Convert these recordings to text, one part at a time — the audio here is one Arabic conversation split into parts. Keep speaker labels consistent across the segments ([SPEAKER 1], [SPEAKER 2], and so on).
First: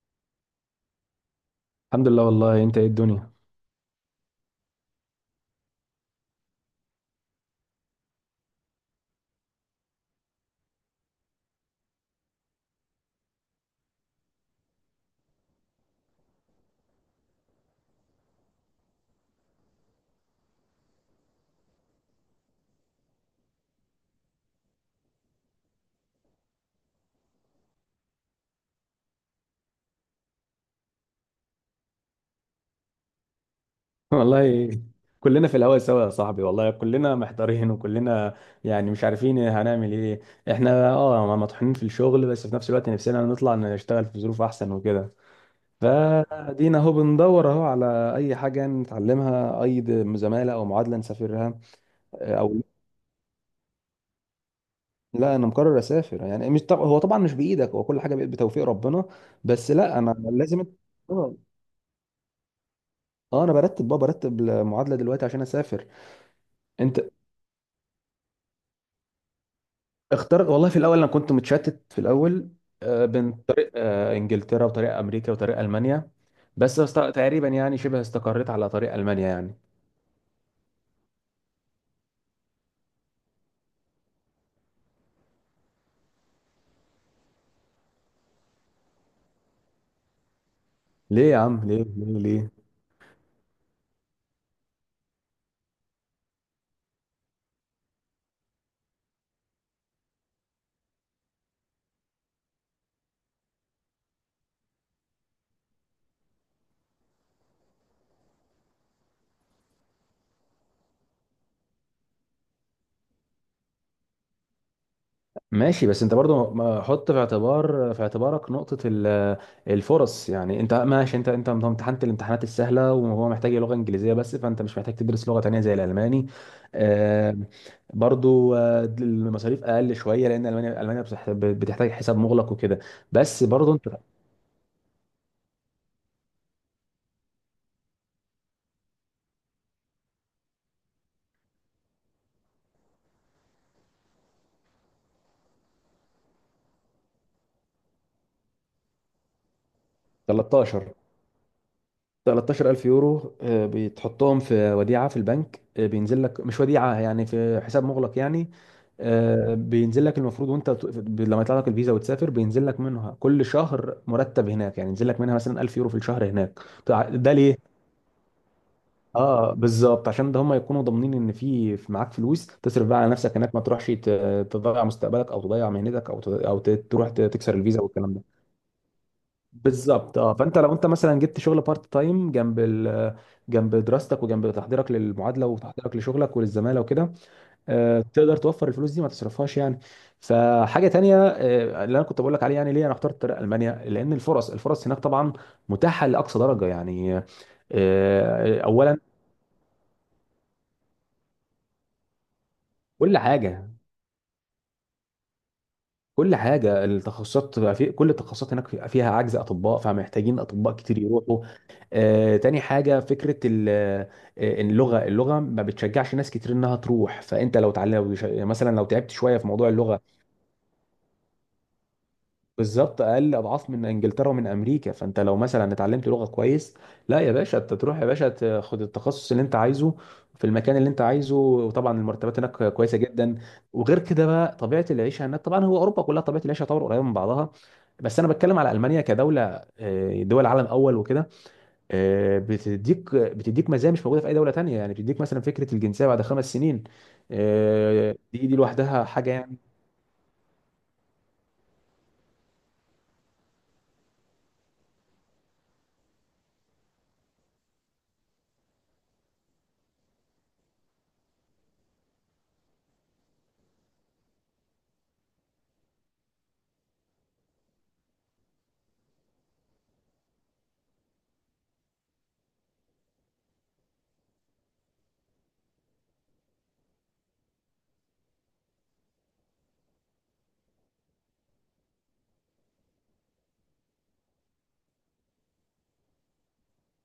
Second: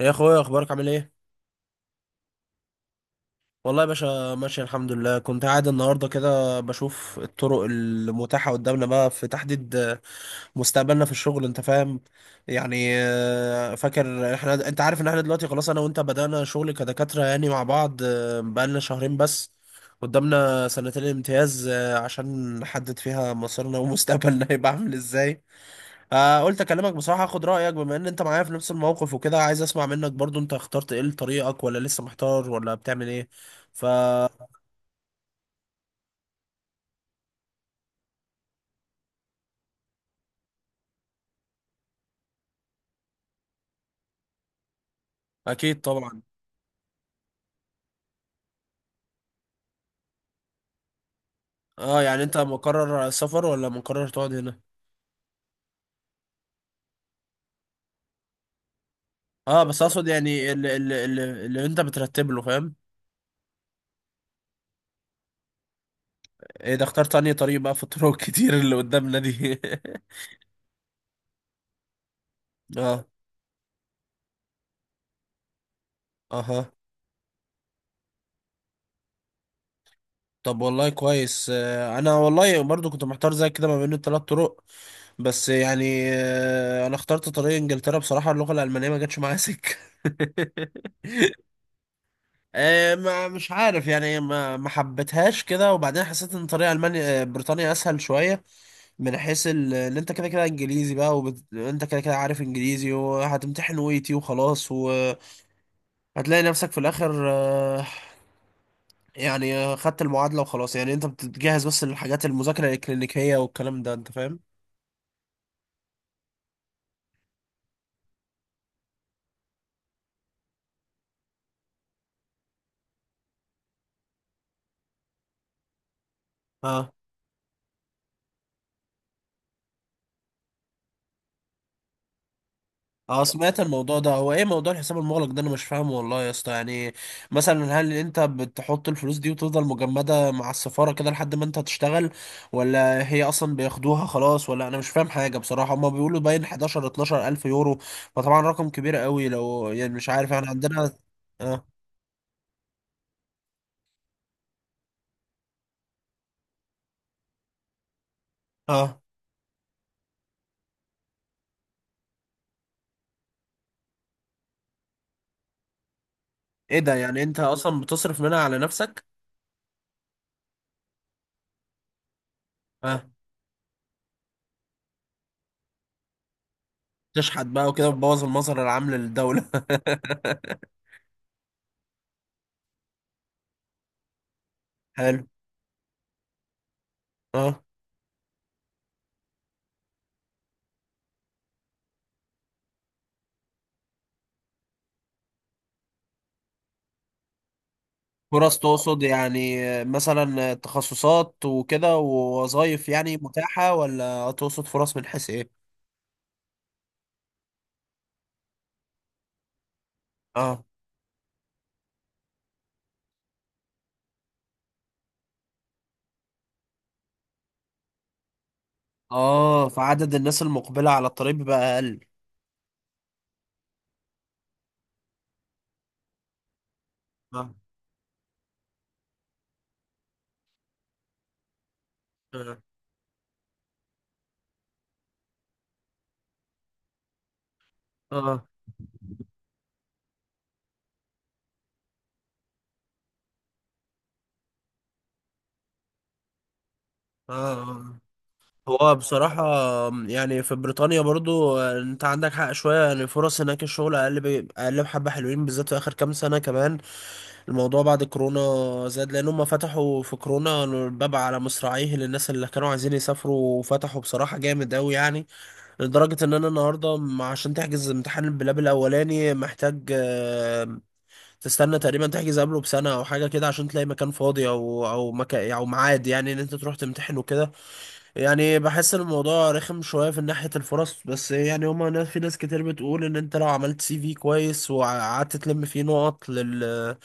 [SPEAKER 1] يا اخويا، اخبارك عامل ايه؟
[SPEAKER 2] الحمد لله والله. انت ايه الدنيا؟
[SPEAKER 1] والله يا باشا ماشي الحمد لله. كنت قاعد النهارده كده بشوف الطرق المتاحه قدامنا بقى في تحديد مستقبلنا في الشغل، انت فاهم يعني. فاكر احنا، انت عارف ان احنا دلوقتي خلاص انا وانت بدأنا شغل كدكاتره يعني مع بعض، بقالنا شهرين بس. قدامنا سنتين امتياز عشان نحدد فيها مصيرنا ومستقبلنا. هيبقى عامل ازاي؟ قلت اكلمك بصراحه اخد رايك، بما ان انت معايا في نفس الموقف وكده، عايز اسمع منك برضو انت اخترت ايه لطريقك، ولا لسه محتار، ولا بتعمل ايه؟ فاكيد.
[SPEAKER 2] والله كلنا في الهوا سوا يا صاحبي، والله كلنا محتارين وكلنا يعني مش عارفين هنعمل ايه. احنا مطحونين في الشغل، بس في نفس الوقت نفسنا نطلع نشتغل في ظروف احسن وكده.
[SPEAKER 1] طبعا.
[SPEAKER 2] فدينا اهو بندور اهو على اي حاجة نتعلمها، اي زمالة او معادلة نسافرها.
[SPEAKER 1] اه يعني انت
[SPEAKER 2] او
[SPEAKER 1] مقرر سفر ولا مقرر تقعد هنا؟
[SPEAKER 2] لا، انا مقرر اسافر، يعني مش طب... هو طبعا مش بايدك، هو كل حاجة بقت بتوفيق ربنا.
[SPEAKER 1] اه
[SPEAKER 2] بس
[SPEAKER 1] بس
[SPEAKER 2] لا،
[SPEAKER 1] اقصد
[SPEAKER 2] انا
[SPEAKER 1] يعني
[SPEAKER 2] لازم.
[SPEAKER 1] اللي, اللي,
[SPEAKER 2] اه،
[SPEAKER 1] اللي, اللي انت بترتب له، فاهم.
[SPEAKER 2] انا برتب بقى، برتب المعادلة دلوقتي عشان اسافر.
[SPEAKER 1] ايه ده،
[SPEAKER 2] انت
[SPEAKER 1] اخترت انهي طريق بقى في الطرق الكتير اللي قدامنا دي؟
[SPEAKER 2] اختار والله. في الاول انا كنت متشتت في الاول،
[SPEAKER 1] اه.
[SPEAKER 2] بين طريق انجلترا وطريق امريكا وطريق المانيا،
[SPEAKER 1] اها.
[SPEAKER 2] بس تقريبا يعني شبه استقريت على طريق المانيا يعني.
[SPEAKER 1] طب والله كويس. انا والله برضو كنت محتار زي كده ما بين الثلاث طرق، بس يعني انا اخترت طريق انجلترا بصراحة. اللغة الألمانية ما جاتش معايا سكة.
[SPEAKER 2] ليه يا عم؟ ليه؟ ليه؟ ليه؟
[SPEAKER 1] ما مش عارف يعني ما حبيتهاش كده، وبعدين حسيت ان طريق المانيا، بريطانيا اسهل شوية من حيث ان انت كده كده انجليزي بقى، وانت كده كده عارف انجليزي، وهتمتحن ويتي وخلاص، وهتلاقي نفسك في الاخر يعني خدت المعادلة وخلاص، يعني انت بتجهز بس للحاجات المذاكرة الإلكترونيكية والكلام ده، انت فاهم.
[SPEAKER 2] ماشي، بس انت برضو حط في اعتبارك نقطة الفرص. يعني انت ماشي، انت امتحنت الامتحانات السهلة وهو محتاج لغة انجليزية بس، فانت مش محتاج تدرس لغة تانية زي الالماني.
[SPEAKER 1] اه.
[SPEAKER 2] آه، برضو المصاريف اقل شوية، لان المانيا بتحتاج حساب مغلق وكده.
[SPEAKER 1] اه
[SPEAKER 2] بس
[SPEAKER 1] سمعت
[SPEAKER 2] برضه انت،
[SPEAKER 1] الموضوع ده. هو ايه موضوع الحساب المغلق ده؟ انا مش فاهمه والله يا اسطى يعني. مثلا هل انت بتحط الفلوس دي وتفضل مجمدة مع السفارة كده لحد ما انت تشتغل، ولا هي اصلا بياخدوها خلاص؟ ولا انا مش فاهم حاجة بصراحة. هما بيقولوا باين 11 12 الف يورو، فطبعا رقم كبير قوي لو يعني، مش عارف احنا عندنا.
[SPEAKER 2] 13،
[SPEAKER 1] اه.
[SPEAKER 2] 13000 يورو، بتحطهم في وديعة في البنك. بينزل لك، مش وديعة يعني، في حساب مغلق يعني.
[SPEAKER 1] اه.
[SPEAKER 2] بينزل لك المفروض، وانت لما يطلع لك الفيزا وتسافر، بينزل لك منها كل شهر مرتب هناك، يعني ينزل لك منها مثلا 1000 يورو في الشهر هناك.
[SPEAKER 1] ايه ده، يعني
[SPEAKER 2] ده
[SPEAKER 1] انت
[SPEAKER 2] ليه؟
[SPEAKER 1] اصلا بتصرف منها على نفسك؟
[SPEAKER 2] اه، بالظبط، عشان ده هم يكونوا ضامنين ان في معاك فلوس تصرف بقى على نفسك هناك، ما تروحش تضيع مستقبلك او تضيع مهنتك، او تروح
[SPEAKER 1] تشحت
[SPEAKER 2] تكسر
[SPEAKER 1] بقى
[SPEAKER 2] الفيزا
[SPEAKER 1] وكده،
[SPEAKER 2] والكلام ده.
[SPEAKER 1] بتبوظ المظهر العام للدولة.
[SPEAKER 2] بالظبط، اه، فانت لو انت مثلا جبت شغل بارت تايم جنب جنب دراستك وجنب تحضيرك
[SPEAKER 1] حلو.
[SPEAKER 2] للمعادله وتحضيرك لشغلك وللزماله وكده،
[SPEAKER 1] اه.
[SPEAKER 2] تقدر توفر الفلوس دي ما تصرفهاش يعني. فحاجه تانية اللي انا كنت بقول لك عليه يعني ليه انا اخترت طريق المانيا، لان الفرص هناك طبعا متاحه لاقصى درجه يعني.
[SPEAKER 1] فرص
[SPEAKER 2] اولا،
[SPEAKER 1] تقصد يعني مثلا تخصصات وكده ووظائف يعني
[SPEAKER 2] كل حاجه
[SPEAKER 1] متاحة، ولا تقصد فرص من حيث ايه؟
[SPEAKER 2] كل حاجه التخصصات بقى، في كل التخصصات هناك فيها عجز اطباء، فمحتاجين
[SPEAKER 1] اه.
[SPEAKER 2] اطباء كتير يروحوا. تاني حاجه، فكره اللغه ما بتشجعش ناس كتير انها تروح، فانت لو تعلم مثلا، لو تعبت شويه في
[SPEAKER 1] اه
[SPEAKER 2] موضوع اللغه.
[SPEAKER 1] فعدد الناس المقبلة على الطريق بقى أقل.
[SPEAKER 2] بالظبط، اقل اضعاف من انجلترا ومن امريكا. فانت لو مثلا اتعلمت لغه كويس، لا يا
[SPEAKER 1] اه.
[SPEAKER 2] باشا، انت تروح يا باشا تاخد التخصص اللي انت عايزه في المكان اللي انت عايزه، وطبعا المرتبات
[SPEAKER 1] اه.
[SPEAKER 2] هناك كويسه جدا. وغير كده بقى، طبيعه العيشه هناك، طبعا هو اوروبا كلها طبيعه العيشه طبعا قريبه من بعضها، بس انا
[SPEAKER 1] اه.
[SPEAKER 2] بتكلم على المانيا كدوله، دول عالم اول وكده. بتديك مزايا مش موجوده في اي دوله تانية، يعني بتديك مثلا فكره الجنسيه بعد خمس سنين.
[SPEAKER 1] اه. آه.
[SPEAKER 2] دي
[SPEAKER 1] هو
[SPEAKER 2] لوحدها حاجه
[SPEAKER 1] بصراحة
[SPEAKER 2] يعني.
[SPEAKER 1] يعني في بريطانيا برضو انت عندك حق شوية. يعني فرص هناك الشغل أقل أقل بحبة حلوين، بالذات في آخر كام سنة. كمان الموضوع بعد كورونا زاد، لان هم فتحوا في كورونا الباب على مصراعيه للناس اللي كانوا عايزين يسافروا، وفتحوا بصراحة جامد قوي يعني، لدرجة ان انا النهاردة عشان تحجز امتحان البلاب الاولاني محتاج تستنى تقريبا تحجز قبله بسنة او حاجة كده عشان تلاقي مكان فاضي، او مكان او ميعاد، يعني ان انت تروح تمتحن وكده. يعني بحس ان الموضوع رخم شويه في ناحيه الفرص، بس يعني هما ناس، في ناس كتير بتقول ان انت لو عملت سي في كويس وقعدت تلم فيه نقط لل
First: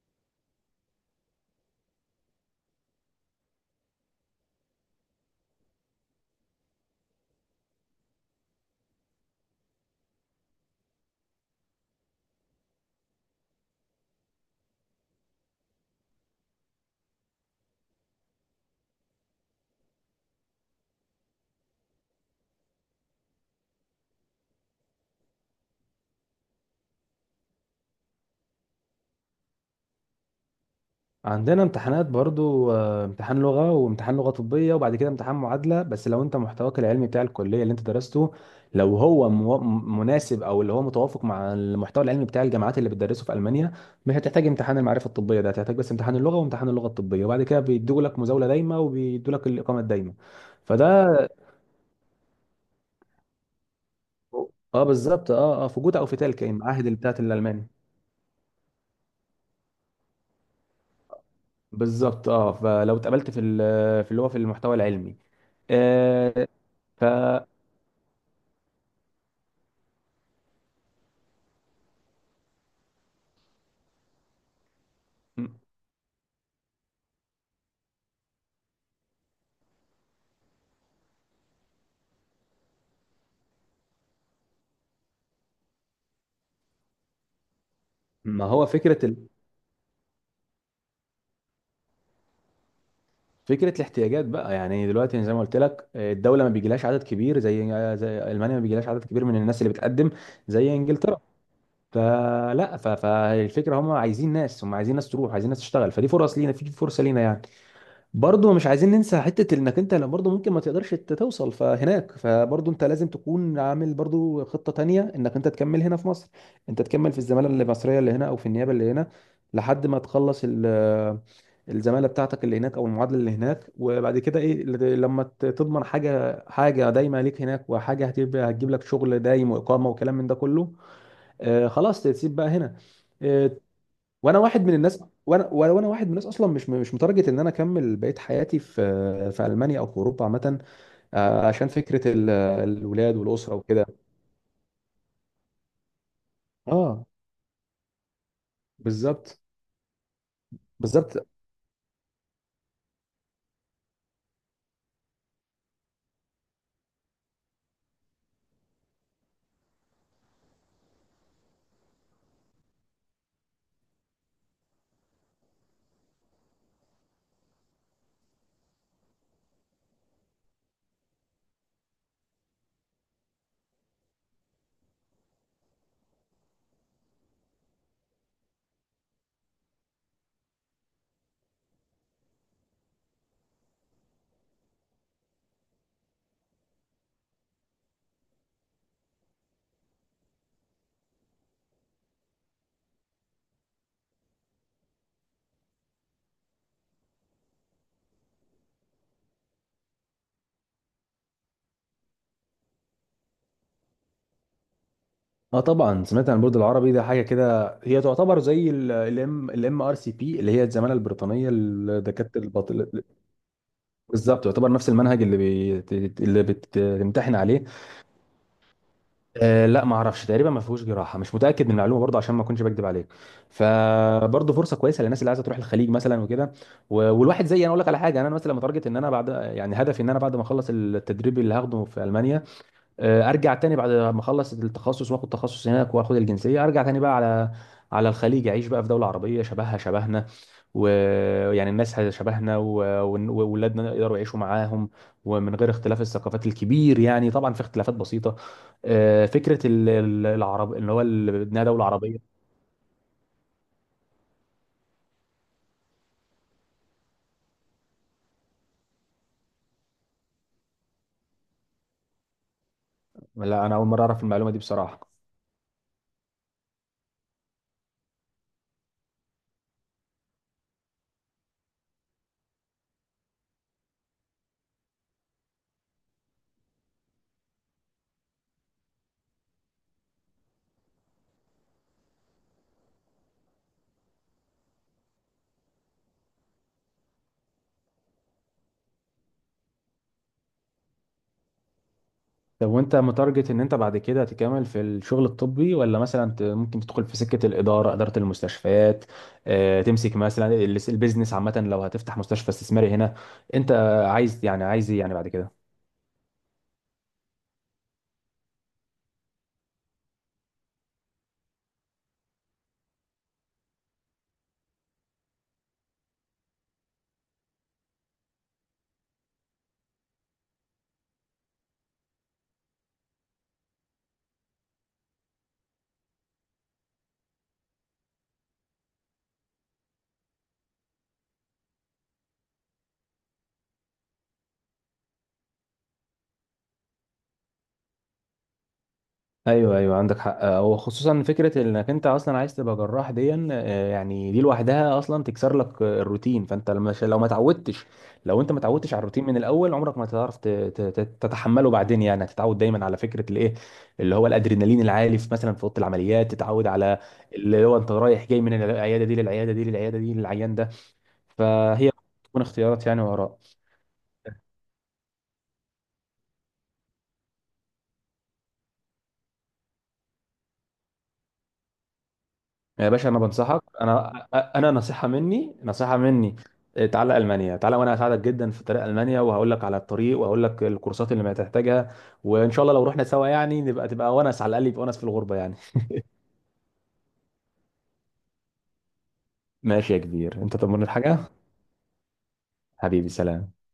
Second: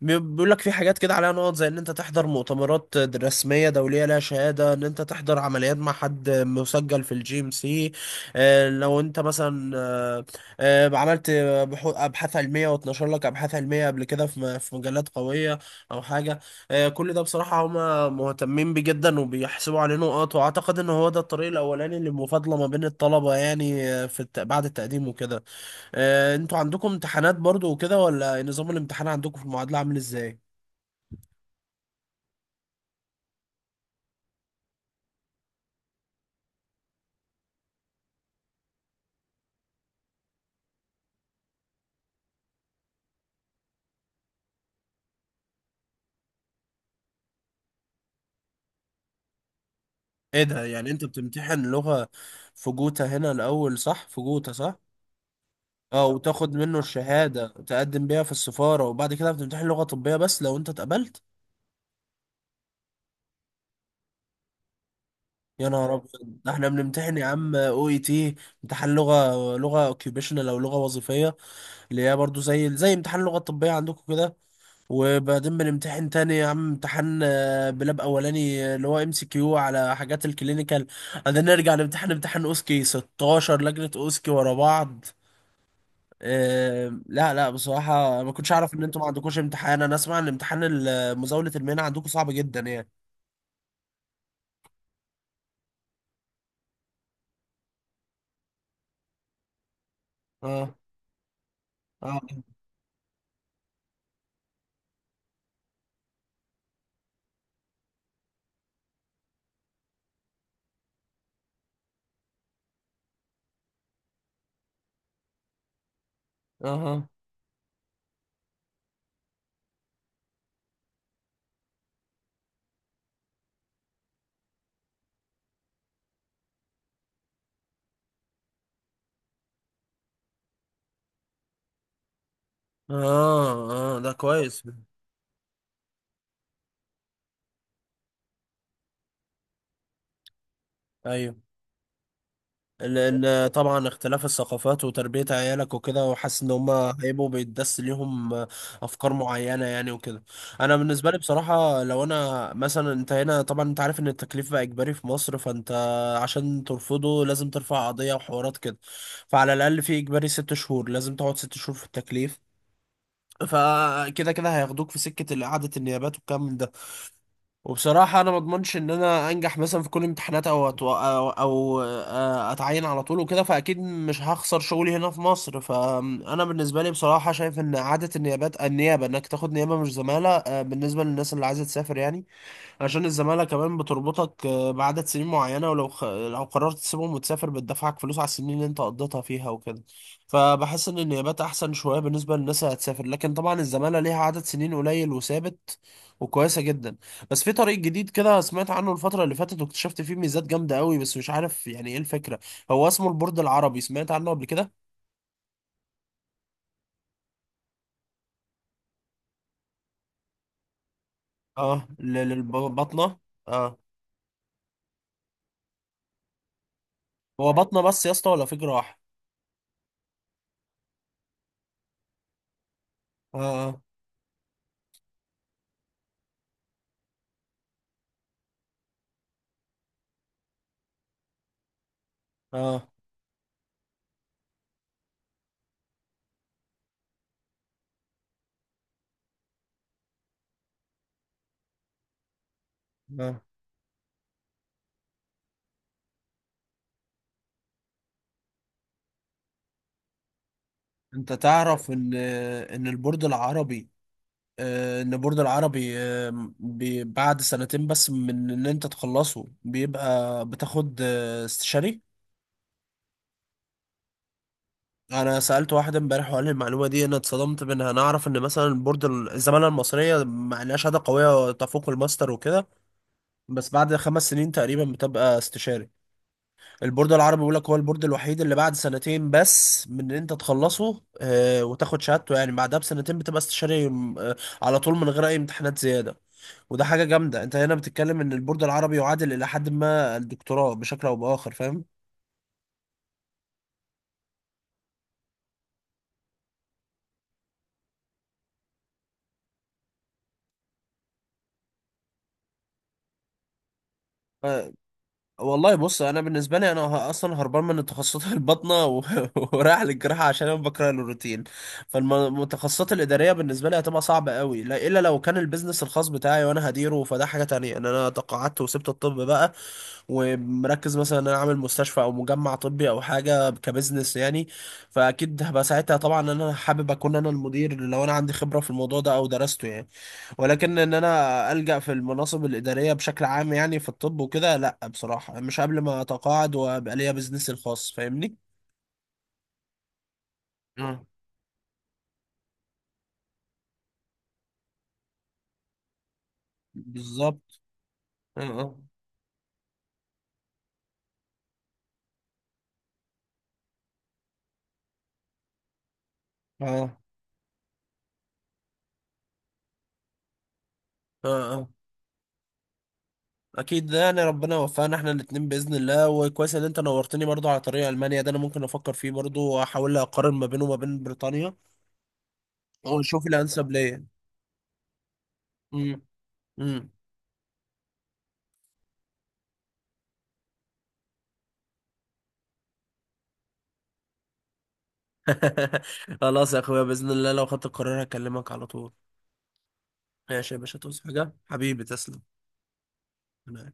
[SPEAKER 1] بيقول لك في حاجات كده عليها نقط، زي ان انت تحضر مؤتمرات رسميه دوليه لها شهاده، ان انت تحضر عمليات مع حد مسجل في الجي ام سي، لو انت مثلا آه، عملت ابحاث علميه، واتنشر لك ابحاث علميه قبل كده في في مجلات قويه او حاجه، كل ده بصراحة هما مهتمين بيه جدا، وبيحسبوا عليه نقط. وأعتقد إن هو ده الطريق الأولاني للمفاضلة ما بين الطلبة، يعني في بعد التقديم وكده. أنتوا عندكم امتحانات برضو وكده، ولا نظام الامتحان عندكم في المعادلة عامل إزاي؟
[SPEAKER 2] عندنا امتحانات برضو، امتحان لغة وامتحان لغة طبية، وبعد كده امتحان معادلة. بس لو انت محتواك العلمي بتاع الكلية اللي انت درسته، لو هو مناسب او اللي هو متوافق مع المحتوى العلمي بتاع الجامعات اللي بتدرسه في ألمانيا، مش هتحتاج امتحان المعرفة الطبية ده، هتحتاج بس امتحان اللغة وامتحان اللغة الطبية، وبعد كده بيدوا لك مزاولة دايمة وبيدوا لك الإقامة الدايمة.
[SPEAKER 1] إيه ده، يعني أنت
[SPEAKER 2] فده
[SPEAKER 1] بتمتحن لغة في جوتا هنا الأول، صح؟ في جوتا صح؟
[SPEAKER 2] اه، بالظبط، اه، اه، في جوتا
[SPEAKER 1] أه،
[SPEAKER 2] او في تالكا،
[SPEAKER 1] وتاخد منه
[SPEAKER 2] المعاهد اللي بتاعت
[SPEAKER 1] الشهادة
[SPEAKER 2] الالماني.
[SPEAKER 1] تقدم بيها في السفارة، وبعد كده بتمتحن لغة طبية بس لو أنت اتقبلت.
[SPEAKER 2] بالظبط، اه، فلو اتقبلت في في اللي هو في المحتوى العلمي.
[SPEAKER 1] يا نهار أبيض،
[SPEAKER 2] آه،
[SPEAKER 1] ده إحنا
[SPEAKER 2] ف
[SPEAKER 1] بنمتحن يا عم أو إي تي، امتحان لغة، لغة اوكيوبيشنال أو لغة وظيفية، اللي هي برضو زي زي امتحان لغة طبية عندكم كده. وبعدين بنمتحن تاني يا عم امتحان بلاب اولاني، اللي هو ام سي كيو على حاجات الكلينيكال. بعدين نرجع نمتحن امتحان اوسكي، 16 لجنة اوسكي ورا بعض. لا لا بصراحة ما
[SPEAKER 2] ما
[SPEAKER 1] كنتش
[SPEAKER 2] هو
[SPEAKER 1] اعرف ان انتوا ما
[SPEAKER 2] فكره
[SPEAKER 1] عندكوش امتحان. انا اسمع ان امتحان مزاولة المهنة عندكم صعب جدا يعني.
[SPEAKER 2] فكره الاحتياجات بقى، يعني دلوقتي زي ما قلت لك، الدوله ما بيجيلهاش عدد كبير، زي المانيا، ما بيجيلهاش عدد كبير من الناس اللي بتقدم
[SPEAKER 1] اه.
[SPEAKER 2] زي انجلترا.
[SPEAKER 1] اه.
[SPEAKER 2] فلا، فالفكره هم عايزين ناس، هم عايزين ناس تروح، عايزين ناس تشتغل، فدي فرص لينا، في فرصه لينا يعني. برضه مش عايزين ننسى حته انك انت لو برضه ممكن ما تقدرش توصل فهناك، فبرضه انت لازم تكون عامل برضه خطه تانيه انك انت تكمل هنا في مصر، انت
[SPEAKER 1] اه.
[SPEAKER 2] تكمل في الزماله المصريه اللي هنا او في النيابه اللي هنا لحد ما تخلص الزماله بتاعتك اللي هناك او المعادله اللي هناك، وبعد كده ايه، لما تضمن حاجه، حاجه دايمه ليك هناك، وحاجه هتجيب لك شغل دايم واقامه وكلام من ده كله، آه، خلاص تسيب بقى هنا. آه.
[SPEAKER 1] اه. اه ده
[SPEAKER 2] وانا
[SPEAKER 1] كويس.
[SPEAKER 2] واحد من الناس، وانا وانا وأنا واحد من الناس اصلا مش متارجت ان انا اكمل بقيه حياتي في المانيا او في اوروبا عامه.
[SPEAKER 1] ايوه.
[SPEAKER 2] آه، عشان فكره الولاد
[SPEAKER 1] لان
[SPEAKER 2] والاسره وكده.
[SPEAKER 1] طبعا اختلاف الثقافات وتربية عيالك وكده، وحاسس ان هما
[SPEAKER 2] اه،
[SPEAKER 1] هيبقوا بيتدس ليهم افكار
[SPEAKER 2] بالظبط،
[SPEAKER 1] معينة يعني وكده. انا بالنسبة لي
[SPEAKER 2] بالظبط،
[SPEAKER 1] بصراحة، لو انا مثلا، انت هنا طبعا انت عارف ان التكليف بقى اجباري في مصر، فانت عشان ترفضه لازم ترفع قضية وحوارات كده. فعلى الاقل في اجباري 6 شهور، لازم تقعد 6 شهور في التكليف. فكده كده هياخدوك في سكة إعادة النيابات والكلام من ده. وبصراحة أنا ما أضمنش إن أنا أنجح مثلا في كل الامتحانات، أو أتو... أو, أو آه، أتعين على طول وكده. فأكيد مش هخسر شغلي هنا في مصر. فأنا بالنسبة لي بصراحة شايف إن إعادة النيابات، النيابة إنك تاخد نيابة مش زمالة، بالنسبة للناس اللي عايزة تسافر يعني. عشان الزمالة كمان بتربطك بعدد سنين معينة، ولو لو قررت تسيبهم وتسافر بتدفعك فلوس على السنين اللي انت قضيتها فيها وكده. فبحس ان النيابات احسن شوية بالنسبة للناس اللي هتسافر. لكن طبعا الزمالة ليها عدد سنين قليل وثابت، وكويسة جدا. بس في طريق جديد كده سمعت عنه الفترة اللي فاتت، واكتشفت فيه ميزات جامدة قوي، بس مش عارف يعني ايه الفكرة. هو اسمه البورد العربي، سمعت عنه قبل كده؟
[SPEAKER 2] اه، طبعا سمعت عن البرج العربي ده، حاجه كده هي تعتبر زي الام، الام ار سي بي، اللي هي الزماله البريطانيه
[SPEAKER 1] اه
[SPEAKER 2] لدكاتره الباطنه.
[SPEAKER 1] للبطنة. اه.
[SPEAKER 2] بالظبط، تعتبر نفس المنهج اللي بتمتحن
[SPEAKER 1] هو
[SPEAKER 2] عليه.
[SPEAKER 1] بطنة بس يا اسطى ولا في جراح؟
[SPEAKER 2] آه، لا، ما اعرفش، تقريبا ما فيهوش جراحه، مش متاكد من المعلومه برضه عشان ما اكونش بكذب عليك.
[SPEAKER 1] اه.
[SPEAKER 2] فبرضه فرصه كويسه للناس اللي عايزه تروح الخليج مثلا وكده. والواحد زي انا، اقول لك على حاجه. انا مثلا متارجت ان انا بعد يعني هدفي ان انا بعد ما اخلص التدريب اللي هاخده في المانيا،
[SPEAKER 1] اه.
[SPEAKER 2] ارجع تاني بعد ما اخلص التخصص واخد تخصص هناك واخد الجنسيه، ارجع تاني بقى على الخليج، اعيش بقى في دوله عربيه شبهها شبهنا، ويعني الناس شبهنا
[SPEAKER 1] اه.
[SPEAKER 2] واولادنا يقدروا يعيشوا معاهم ومن غير اختلاف الثقافات الكبير. يعني طبعا في اختلافات بسيطه، فكره العرب، ان هو
[SPEAKER 1] انت
[SPEAKER 2] انها دوله
[SPEAKER 1] تعرف ان
[SPEAKER 2] عربيه.
[SPEAKER 1] ان البورد العربي، ان البورد العربي بعد سنتين بس من ان انت تخلصه بيبقى بتاخد استشاري.
[SPEAKER 2] لا، انا اول مره اعرف المعلومه دي بصراحه.
[SPEAKER 1] انا سألت واحد امبارح وقال لي المعلومة دي، انا اتصدمت منها. انا اعرف ان مثلا البورد الزمالة المصرية، مع انها شهادة قوية تفوق الماستر وكده، بس بعد 5 سنين تقريبا بتبقى استشاري. البورد العربي بيقول لك هو البورد الوحيد اللي بعد سنتين بس من ان انت تخلصه وتاخد شهادته، يعني بعدها بسنتين بتبقى استشاري على طول من غير اي امتحانات زياده. وده حاجه جامده. انت هنا بتتكلم ان البورد العربي يعادل الى حد ما الدكتوراه بشكل او باخر، فاهم.
[SPEAKER 2] طب وانت متارجت ان انت بعد كده تكمل في الشغل الطبي، ولا مثلا ممكن تدخل في سكة الإدارة، إدارة المستشفيات؟ اه، تمسك مثلا البيزنس عامة لو هتفتح مستشفى استثماري هنا. انت عايز يعني،
[SPEAKER 1] آه،
[SPEAKER 2] عايز ايه يعني بعد كده؟
[SPEAKER 1] والله بص، انا بالنسبه لي انا اصلا هربان من تخصصات البطنه ورايح للجراحه عشان انا بكره الروتين. فالمتخصصات الاداريه بالنسبه لي هتبقى صعبه قوي، لا الا لو كان البيزنس الخاص بتاعي وانا هديره، فده حاجه تانية ان انا تقاعدت وسبت الطب بقى، ومركز مثلا ان انا عامل مستشفى او مجمع طبي او حاجه كبزنس يعني. فاكيد هبقى ساعتها طبعا ان انا حابب اكون انا المدير، لو انا عندي خبره في الموضوع ده او درسته يعني. ولكن ان انا الجا في المناصب الاداريه بشكل عام يعني في الطب وكده، لا بصراحه، مش قبل ما اتقاعد وابقى ليا بزنسي الخاص، فاهمني.
[SPEAKER 2] ايوه، ايوه، عندك حق،
[SPEAKER 1] اه
[SPEAKER 2] وخصوصا فكره انك انت اصلا عايز تبقى جراح دي، يعني دي لوحدها اصلا تكسر لك الروتين. فانت لما، لو ما
[SPEAKER 1] بالظبط.
[SPEAKER 2] اتعودتش، لو انت ما
[SPEAKER 1] اه.
[SPEAKER 2] اتعودتش على الروتين من الاول، عمرك ما هتعرف تتحمله بعدين، يعني هتتعود دايما على فكره الايه، اللي هو الادرينالين العالي في مثلا في اوضه العمليات، تتعود
[SPEAKER 1] آه.
[SPEAKER 2] على اللي هو انت رايح جاي من العياده دي للعياده دي للعياده دي للعيان ده،
[SPEAKER 1] اه. اه
[SPEAKER 2] فهي تكون اختيارات يعني وراء.
[SPEAKER 1] اكيد. ده يعني ربنا وفقنا احنا الاتنين باذن الله. وكويس ان انت نورتني برضو على طريق المانيا ده، انا ممكن افكر فيه برضو واحاول اقارن ما بينه وما بين بريطانيا
[SPEAKER 2] يا باشا، انا
[SPEAKER 1] واشوف
[SPEAKER 2] بنصحك،
[SPEAKER 1] الانسب ليا.
[SPEAKER 2] انا نصيحه مني، نصيحه
[SPEAKER 1] امم.
[SPEAKER 2] مني. إيه،
[SPEAKER 1] امم.
[SPEAKER 2] تعالى المانيا، تعالى، وانا هساعدك جدا في طريق المانيا، وهقول لك على الطريق، وهقول لك الكورسات اللي ما تحتاجها، وان شاء الله لو رحنا سوا، يعني تبقى ونس، على الاقل يبقى ونس في الغربه يعني.
[SPEAKER 1] خلاص يا اخويا، باذن الله لو خدت القرار هكلمك على طول.
[SPEAKER 2] ماشي يا كبير، انت
[SPEAKER 1] ماشي يا باشا،
[SPEAKER 2] تطمني
[SPEAKER 1] توصي
[SPEAKER 2] الحاجه.
[SPEAKER 1] حاجه؟ حبيبي تسلم.
[SPEAKER 2] حبيبي، سلام.
[SPEAKER 1] أنا-